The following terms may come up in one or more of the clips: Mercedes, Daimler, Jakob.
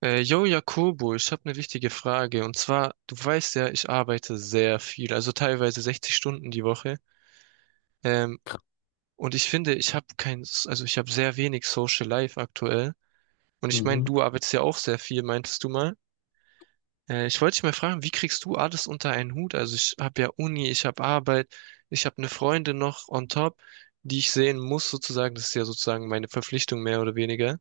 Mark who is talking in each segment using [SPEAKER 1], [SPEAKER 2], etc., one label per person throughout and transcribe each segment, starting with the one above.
[SPEAKER 1] Yo, Jakobo, ich habe eine wichtige Frage. Und zwar, du weißt ja, ich arbeite sehr viel, also teilweise 60 Stunden die Woche. Ähm, und ich finde, ich habe kein, also ich habe sehr wenig Social Life aktuell. Und ich meine,
[SPEAKER 2] Mhm.
[SPEAKER 1] du arbeitest ja auch sehr viel, meintest du mal. Ich wollte dich mal fragen, wie kriegst du alles unter einen Hut? Also ich habe ja Uni, ich habe Arbeit, ich habe eine Freundin noch on top, die ich sehen muss sozusagen. Das ist ja sozusagen meine Verpflichtung mehr oder weniger.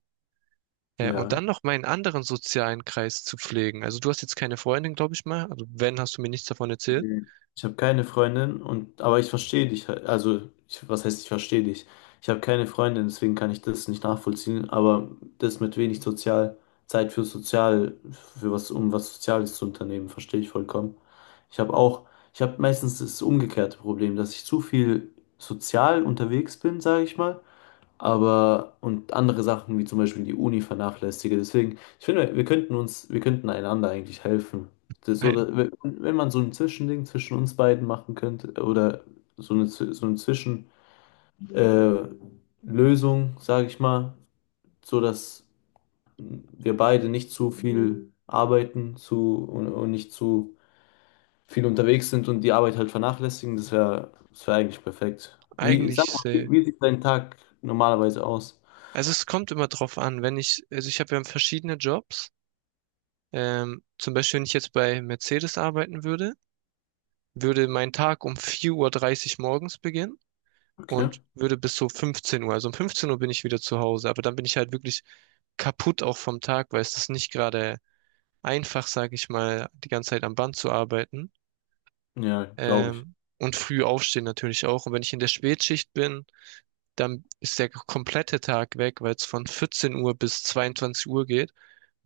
[SPEAKER 1] Ja, und
[SPEAKER 2] Ja.
[SPEAKER 1] dann noch meinen anderen sozialen Kreis zu pflegen. Also du hast jetzt keine Freundin, glaube ich mal. Also wenn, hast du mir nichts davon erzählt.
[SPEAKER 2] Mhm. Ich habe keine Freundin und aber ich verstehe dich. Also, ich, was heißt, ich verstehe dich? Ich habe keine Freundin, deswegen kann ich das nicht nachvollziehen, aber das mit wenig sozial Zeit für sozial für was um was Soziales zu unternehmen, verstehe ich vollkommen. Ich habe auch ich habe meistens das umgekehrte Problem, dass ich zu viel sozial unterwegs bin, sage ich mal, aber und andere Sachen wie zum Beispiel die Uni vernachlässige. Deswegen, ich finde, wir könnten uns, wir könnten einander eigentlich helfen. Das ist so,
[SPEAKER 1] Ei-
[SPEAKER 2] wenn wenn man so ein Zwischending zwischen uns beiden machen könnte oder so eine, so eine Zwischen, äh, Lösung, sage ich mal, so dass wir beide nicht zu viel arbeiten und nicht zu viel unterwegs sind und die Arbeit halt vernachlässigen, das wäre das wär eigentlich perfekt. Wie, sag mal,
[SPEAKER 1] Eigentlich,
[SPEAKER 2] wie, wie sieht dein Tag normalerweise aus?
[SPEAKER 1] also es kommt immer drauf an, wenn ich, also ich habe ja verschiedene Jobs. Zum Beispiel, wenn ich jetzt bei Mercedes arbeiten würde, würde mein Tag um 4:30 Uhr morgens beginnen
[SPEAKER 2] Okay.
[SPEAKER 1] und würde bis so 15 Uhr. Also um 15 Uhr bin ich wieder zu Hause, aber dann bin ich halt wirklich kaputt auch vom Tag, weil es ist nicht gerade einfach, sage ich mal, die ganze Zeit am Band zu arbeiten.
[SPEAKER 2] Ja, glaube ich.
[SPEAKER 1] Und früh aufstehen natürlich auch. Und wenn ich in der Spätschicht bin, dann ist der komplette Tag weg, weil es von 14 Uhr bis 22 Uhr geht.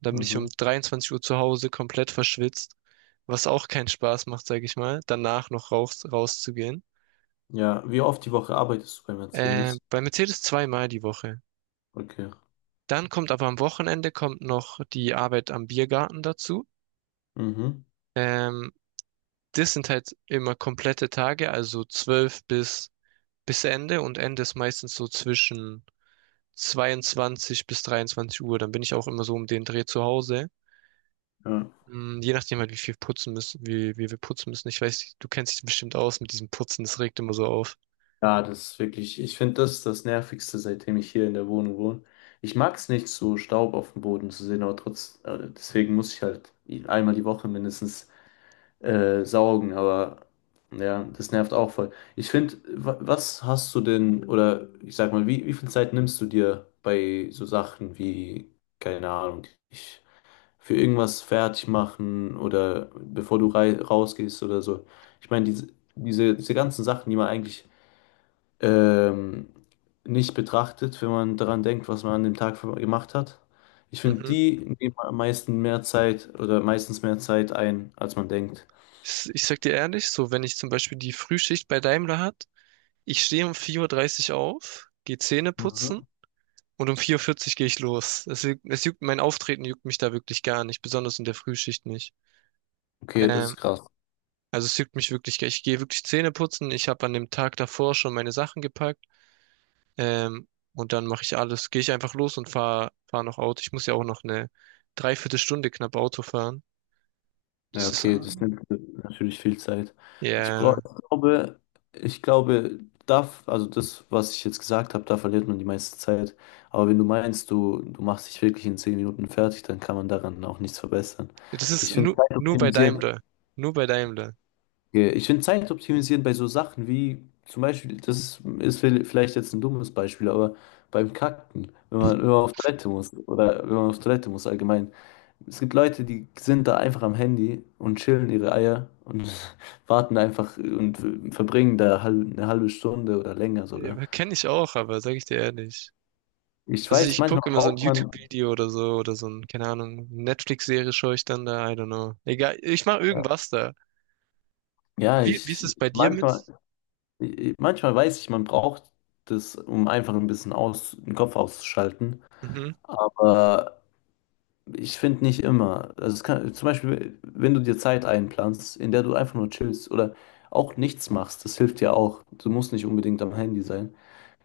[SPEAKER 1] Dann bin ich um
[SPEAKER 2] Mhm.
[SPEAKER 1] 23 Uhr zu Hause komplett verschwitzt, was auch keinen Spaß macht, sage ich mal, danach noch rauszugehen.
[SPEAKER 2] Ja, wie oft die Woche arbeitest du bei Mercedes?
[SPEAKER 1] Bei Mercedes zweimal die Woche.
[SPEAKER 2] Okay.
[SPEAKER 1] Dann kommt aber am Wochenende kommt noch die Arbeit am Biergarten dazu.
[SPEAKER 2] Mhm.
[SPEAKER 1] Ähm, das sind halt immer komplette Tage, also 12 bis Ende und Ende ist meistens so zwischen 22 bis 23 Uhr. Dann bin ich auch immer so um den Dreh zu Hause.
[SPEAKER 2] Ja.
[SPEAKER 1] Je nachdem halt, wie viel putzen müssen, wie wir putzen müssen. Ich weiß, du kennst dich bestimmt aus mit diesem Putzen, das regt immer so auf.
[SPEAKER 2] Ja, das ist wirklich, ich finde das ist das Nervigste, seitdem ich hier in der Wohnung wohne. Ich mag es nicht, so Staub auf dem Boden zu sehen, aber trotz, deswegen muss ich halt einmal die Woche mindestens saugen, aber ja, das nervt auch voll. Ich finde, was hast du denn, oder ich sag mal, wie, wie viel Zeit nimmst du dir bei so Sachen wie, keine Ahnung, ich. Für irgendwas fertig machen oder bevor du rausgehst oder so. Ich meine, diese ganzen Sachen, die man eigentlich ähm, nicht betrachtet, wenn man daran denkt, was man an dem Tag gemacht hat. Ich finde,
[SPEAKER 1] Mhm.
[SPEAKER 2] die nehmen am meisten mehr Zeit oder meistens mehr Zeit ein, als man denkt.
[SPEAKER 1] Ich sag dir ehrlich, so wenn ich zum Beispiel die Frühschicht bei Daimler hat, ich stehe um 4:30 Uhr dreißig auf, gehe Zähne putzen
[SPEAKER 2] Mhm.
[SPEAKER 1] und um 4:40 Uhr vierzig gehe ich los. Es juckt, mein Auftreten juckt mich da wirklich gar nicht, besonders in der Frühschicht nicht.
[SPEAKER 2] Okay, das
[SPEAKER 1] Ähm,
[SPEAKER 2] ist krass.
[SPEAKER 1] Also es juckt mich wirklich, ich gehe wirklich Zähne putzen. Ich habe an dem Tag davor schon meine Sachen gepackt. Ähm, und dann mache ich alles. Gehe ich einfach los und fahre fahr fahr noch Auto. Ich muss ja auch noch eine Dreiviertelstunde knapp Auto fahren.
[SPEAKER 2] Ja,
[SPEAKER 1] Das ist,
[SPEAKER 2] okay,
[SPEAKER 1] ja,
[SPEAKER 2] das nimmt natürlich viel Zeit. Ich brauche,
[SPEAKER 1] yeah.
[SPEAKER 2] ich glaube, ich glaube, darf, also das, was ich jetzt gesagt habe, da verliert man die meiste Zeit. Aber wenn du meinst, du machst dich wirklich in zehn Minuten fertig, dann kann man daran auch nichts verbessern.
[SPEAKER 1] Das ist
[SPEAKER 2] Ich finde
[SPEAKER 1] nur,
[SPEAKER 2] Zeit
[SPEAKER 1] nur bei
[SPEAKER 2] optimisieren,
[SPEAKER 1] Daimler. Nur bei Daimler.
[SPEAKER 2] Ich finde Zeit optimisieren bei so Sachen wie zum Beispiel, ist vielleicht jetzt ein dummes Beispiel, aber beim Kacken, wenn man auf Toilette muss oder wenn man auf Toilette muss allgemein. Es gibt Leute, die sind da einfach am Handy und chillen ihre Eier und warten einfach und verbringen da eine halbe Stunde oder länger sogar.
[SPEAKER 1] Ja, kenne ich auch, aber sage ich dir ehrlich.
[SPEAKER 2] Ich
[SPEAKER 1] Also
[SPEAKER 2] weiß,
[SPEAKER 1] ich
[SPEAKER 2] manchmal
[SPEAKER 1] gucke immer so ein
[SPEAKER 2] braucht man,
[SPEAKER 1] YouTube-Video oder so ein, keine Ahnung, Netflix-Serie schaue ich dann da, I don't know. Egal, ich mache
[SPEAKER 2] ja,
[SPEAKER 1] irgendwas da.
[SPEAKER 2] ja,
[SPEAKER 1] Wie ist
[SPEAKER 2] ich,
[SPEAKER 1] es bei dir mit?
[SPEAKER 2] manchmal, manchmal weiß ich, man braucht das, um einfach ein bisschen aus, den Kopf auszuschalten,
[SPEAKER 1] Mhm,
[SPEAKER 2] aber ich finde nicht immer. Also es kann, zum Beispiel, wenn du dir Zeit einplanst, in der du einfach nur chillst oder auch nichts machst, das hilft ja auch. Du musst nicht unbedingt am Handy sein.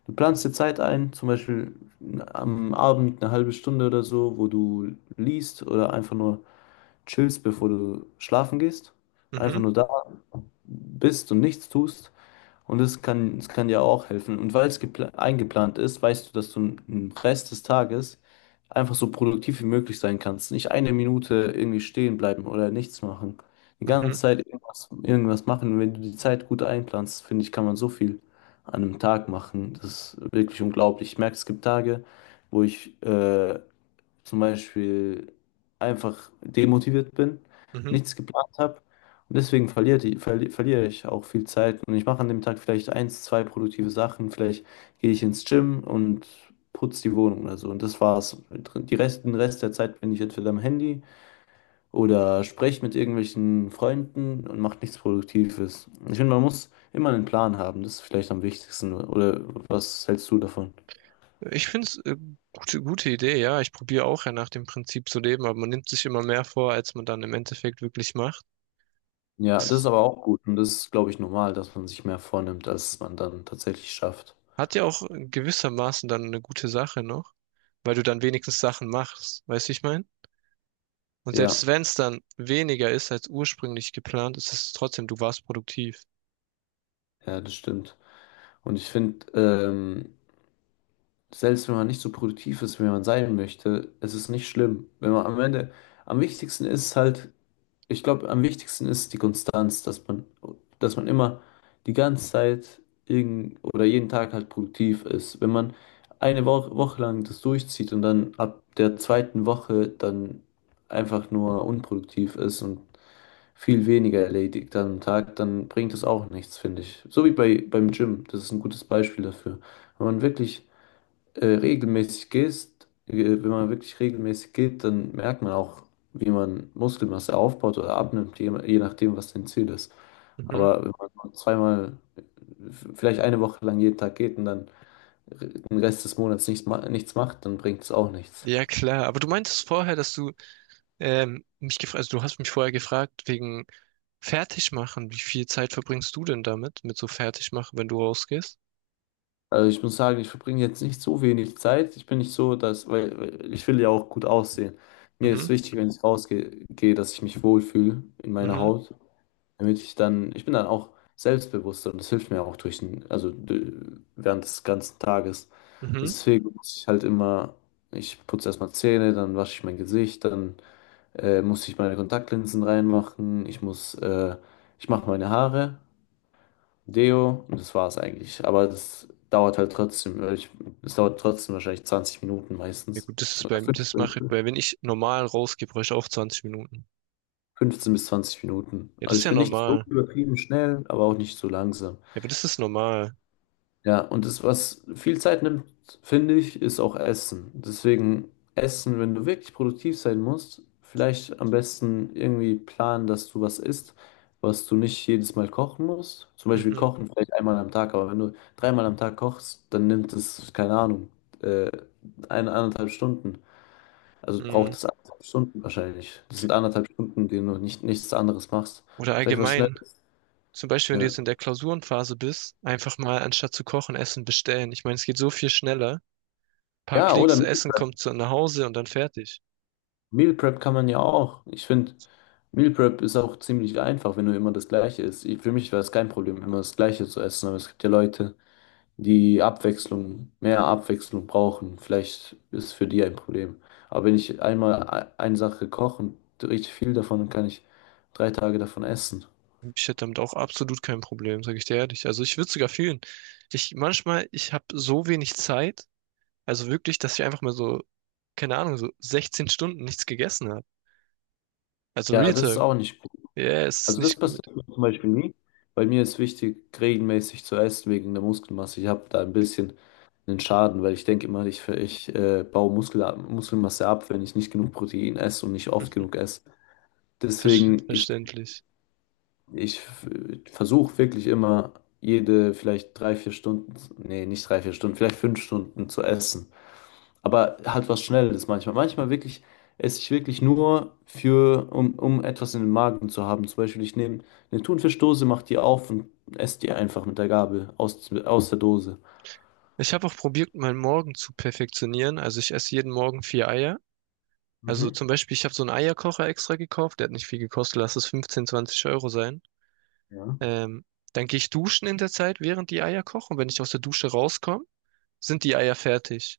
[SPEAKER 2] Du planst dir Zeit ein, zum Beispiel am Abend eine halbe Stunde oder so, wo du liest oder einfach nur chillst, bevor du schlafen gehst. Einfach
[SPEAKER 1] mhm,
[SPEAKER 2] nur da bist und nichts tust. Und es kann dir auch helfen. Und weil es eingeplant ist, weißt du, dass du im Rest des Tages einfach so produktiv wie möglich sein kannst. Nicht eine Minute irgendwie stehen bleiben oder nichts machen. Die
[SPEAKER 1] mhm,
[SPEAKER 2] ganze Zeit irgendwas machen. Und wenn du die Zeit gut einplanst, finde ich, kann man so viel an einem Tag machen. Das ist wirklich unglaublich. Ich merke, es gibt Tage, wo ich zum Beispiel einfach demotiviert bin,
[SPEAKER 1] mhm.
[SPEAKER 2] nichts geplant habe. Und deswegen verliere, die, verli verliere ich auch viel Zeit. Und ich mache an dem Tag vielleicht eins, zwei produktive Sachen. Vielleicht gehe ich ins Gym und putze die Wohnung oder so. Und das war's. Den Rest der Zeit bin ich entweder am Handy oder spreche mit irgendwelchen Freunden und mache nichts Produktives. Ich finde, man muss immer einen Plan haben. Das ist vielleicht am wichtigsten. Oder was hältst du davon?
[SPEAKER 1] Ich finde es gute Idee, ja. Ich probiere auch ja nach dem Prinzip zu leben, aber man nimmt sich immer mehr vor, als man dann im Endeffekt wirklich macht.
[SPEAKER 2] Ja, das ist
[SPEAKER 1] Es
[SPEAKER 2] aber auch gut und das ist, glaube ich, normal, dass man sich mehr vornimmt, als man dann tatsächlich schafft.
[SPEAKER 1] hat ja auch gewissermaßen dann eine gute Sache noch, weil du dann wenigstens Sachen machst, weißt du, wie ich meine? Und selbst
[SPEAKER 2] Ja,
[SPEAKER 1] wenn es dann weniger ist als ursprünglich geplant, ist es trotzdem, du warst produktiv.
[SPEAKER 2] ja, das stimmt. Und ich finde, selbst wenn man nicht so produktiv ist, wie man sein möchte, es ist nicht schlimm. Wenn man am Ende, am wichtigsten ist halt ich glaube, am wichtigsten ist die Konstanz, dass man immer die ganze Zeit irgend, oder jeden Tag halt produktiv ist. Wenn man eine Woche lang das durchzieht und dann ab der zweiten Woche dann einfach nur unproduktiv ist und viel weniger erledigt am Tag, dann bringt das auch nichts, finde ich. So wie bei, beim Gym, das ist ein gutes Beispiel dafür. Wenn man wirklich regelmäßig gehst, Wenn man wirklich regelmäßig geht, dann merkt man auch, wie man Muskelmasse aufbaut oder abnimmt, je, je nachdem, was dein Ziel ist.
[SPEAKER 1] Mhm.
[SPEAKER 2] Aber wenn man nur zweimal, vielleicht eine Woche lang jeden Tag geht und dann den Rest des Monats nichts, nichts macht, dann bringt es auch nichts.
[SPEAKER 1] Ja, klar. Aber du meintest vorher, dass du mich gefragt, also du hast mich vorher gefragt wegen Fertigmachen. Wie viel Zeit verbringst du denn damit, mit so Fertigmachen, wenn du rausgehst?
[SPEAKER 2] Also ich muss sagen, ich verbringe jetzt nicht so wenig Zeit. Ich bin nicht so, dass, weil weil ich will ja auch gut aussehen. Mir ist
[SPEAKER 1] Mhm.
[SPEAKER 2] wichtig, wenn ich gehe, dass ich mich wohlfühle in meiner
[SPEAKER 1] Mhm,
[SPEAKER 2] Haut. Damit ich dann, ich bin dann auch selbstbewusster und das hilft mir auch durch den, während des ganzen Tages.
[SPEAKER 1] mhm.
[SPEAKER 2] Deswegen muss ich halt immer, ich putze erstmal Zähne, dann wasche ich mein Gesicht, dann muss ich meine Kontaktlinsen reinmachen, ich mache meine Haare, Deo und das war's eigentlich. Aber das dauert halt trotzdem, weil ich, es dauert trotzdem wahrscheinlich 20 Minuten
[SPEAKER 1] Ja
[SPEAKER 2] meistens.
[SPEAKER 1] gut, das ist
[SPEAKER 2] Oder
[SPEAKER 1] beim, das mache ich bei, wenn ich normal rausgehe, brauche ich auch 20 Minuten.
[SPEAKER 2] 15 bis 20 Minuten.
[SPEAKER 1] Ja, das
[SPEAKER 2] Also
[SPEAKER 1] ist
[SPEAKER 2] ich
[SPEAKER 1] ja
[SPEAKER 2] bin nicht so
[SPEAKER 1] normal.
[SPEAKER 2] übertrieben schnell, aber auch nicht so langsam.
[SPEAKER 1] Ja, aber das ist normal.
[SPEAKER 2] Ja, und das, was viel Zeit nimmt, finde ich, ist auch Essen. Deswegen Essen, wenn du wirklich produktiv sein musst, vielleicht am besten irgendwie planen, dass du was isst, was du nicht jedes Mal kochen musst. Zum Beispiel
[SPEAKER 1] Mhm,
[SPEAKER 2] kochen vielleicht einmal am Tag, aber wenn du dreimal am Tag kochst, dann nimmt es, keine Ahnung, äh, eine, anderthalb Stunden. Also braucht
[SPEAKER 1] mhm.
[SPEAKER 2] es anderthalb Stunden wahrscheinlich. Das sind anderthalb Stunden, denen du nicht, nichts anderes machst.
[SPEAKER 1] Oder
[SPEAKER 2] Vielleicht was schnell.
[SPEAKER 1] allgemein, zum Beispiel, wenn du
[SPEAKER 2] Ja,
[SPEAKER 1] jetzt in der Klausurenphase bist, einfach mal anstatt zu kochen, Essen bestellen. Ich meine, es geht so viel schneller. Paar
[SPEAKER 2] ja
[SPEAKER 1] Klicks,
[SPEAKER 2] oder
[SPEAKER 1] Essen kommt zu, nach Hause und dann fertig.
[SPEAKER 2] Meal Prep kann man ja auch. Ich finde, Meal Prep ist auch ziemlich einfach, wenn du immer das Gleiche isst. Für mich war es kein Problem, immer das Gleiche zu essen, aber es gibt ja Leute, die mehr Abwechslung brauchen. Vielleicht ist es für die ein Problem. Aber wenn ich einmal eine Sache koche und richtig viel davon, dann kann ich drei Tage davon essen.
[SPEAKER 1] Ich hätte damit auch absolut kein Problem, sage ich dir ehrlich. Also ich würde sogar fühlen. Ich manchmal, ich habe so wenig Zeit, also wirklich, dass ich einfach mal so, keine Ahnung, so 16 Stunden nichts gegessen. Also
[SPEAKER 2] Ja,
[SPEAKER 1] Real
[SPEAKER 2] das ist
[SPEAKER 1] Talk.
[SPEAKER 2] auch nicht.
[SPEAKER 1] Ja, es ist
[SPEAKER 2] Also das
[SPEAKER 1] nicht gut.
[SPEAKER 2] passiert mir zum Beispiel nie. Bei mir ist wichtig, regelmäßig zu essen wegen der Muskelmasse. Ich habe da ein bisschen einen Schaden, weil ich denke immer, ich baue Muskelmasse ab, wenn ich nicht genug Protein esse und nicht oft genug esse.
[SPEAKER 1] Versch-
[SPEAKER 2] Deswegen,
[SPEAKER 1] Verständlich.
[SPEAKER 2] ich versuche wirklich immer jede vielleicht drei, vier Stunden, nee, nicht drei, vier Stunden, vielleicht fünf Stunden zu essen. Aber halt was Schnelles manchmal. Manchmal wirklich esse ich wirklich nur um etwas in den Magen zu haben. Zum Beispiel, ich nehme eine Thunfischdose, mache die auf und esse die einfach mit der Gabel aus der Dose.
[SPEAKER 1] Ich habe auch probiert, meinen Morgen zu perfektionieren. Also ich esse jeden Morgen vier Eier. Also
[SPEAKER 2] Mhm.
[SPEAKER 1] zum Beispiel, ich habe so einen Eierkocher extra gekauft. Der hat nicht viel gekostet. Lass es 15, 20 Euro sein.
[SPEAKER 2] Ja.
[SPEAKER 1] Ähm, dann gehe ich duschen in der Zeit, während die Eier kochen. Und wenn ich aus der Dusche rauskomme, sind die Eier fertig.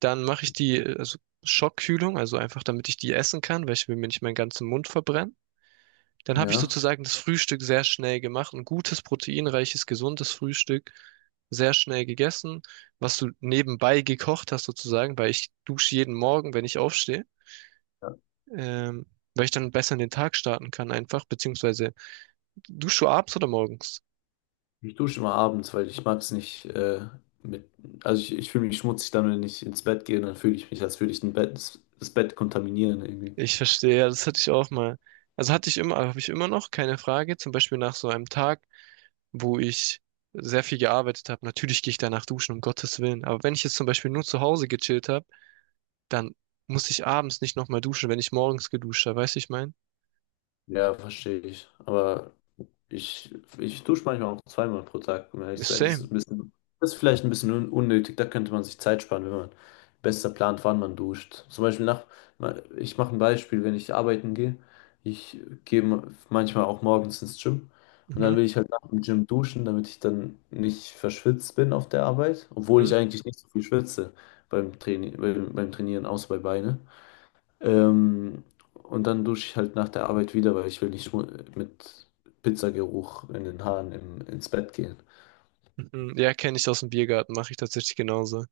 [SPEAKER 1] Dann mache ich die, also Schockkühlung, also einfach damit ich die essen kann, weil ich will mir nicht meinen ganzen Mund verbrennen. Dann habe ich
[SPEAKER 2] Ja.
[SPEAKER 1] sozusagen das Frühstück sehr schnell gemacht. Ein gutes, proteinreiches, gesundes Frühstück. Sehr schnell gegessen, was du nebenbei gekocht hast sozusagen, weil ich dusche jeden Morgen, wenn ich aufstehe, ähm, weil ich dann besser in den Tag starten kann einfach, beziehungsweise dusche du abends oder morgens?
[SPEAKER 2] Ich dusche immer abends, weil ich mag es nicht mit. Also ich fühle mich schmutzig dann, wenn ich ins Bett gehe, dann fühle ich mich, als würde ich das Bett kontaminieren irgendwie.
[SPEAKER 1] Ich verstehe, ja, das hatte ich auch mal. Also hatte ich immer, habe ich immer noch, keine Frage. Zum Beispiel nach so einem Tag, wo ich sehr viel gearbeitet habe. Natürlich gehe ich danach duschen, um Gottes Willen. Aber wenn ich jetzt zum Beispiel nur zu Hause gechillt habe, dann muss ich abends nicht nochmal duschen, wenn ich morgens geduscht habe. Weißt du, wie ich mein?
[SPEAKER 2] Ja, verstehe ich. Aber Ich, ich dusche manchmal auch zweimal pro Tag, um ehrlich zu sein.
[SPEAKER 1] Same.
[SPEAKER 2] Das ist vielleicht ein bisschen unnötig. Da könnte man sich Zeit sparen, wenn man besser plant, wann man duscht. Zum Beispiel nach, ich mache ein Beispiel, wenn ich arbeiten gehe. Ich gehe ma- manchmal auch morgens ins Gym und dann
[SPEAKER 1] Mhm,
[SPEAKER 2] will ich halt nach dem Gym duschen, damit ich dann nicht verschwitzt bin auf der Arbeit, obwohl
[SPEAKER 1] mhm,
[SPEAKER 2] ich eigentlich nicht so viel schwitze beim Training, beim Trainieren, außer bei Beine. Ähm, und dann dusche ich halt nach der Arbeit wieder, weil ich will nicht mit Pizzageruch in den ins Bett gehen.
[SPEAKER 1] mhm. Ja, kenne ich aus dem Biergarten, mache ich tatsächlich genauso.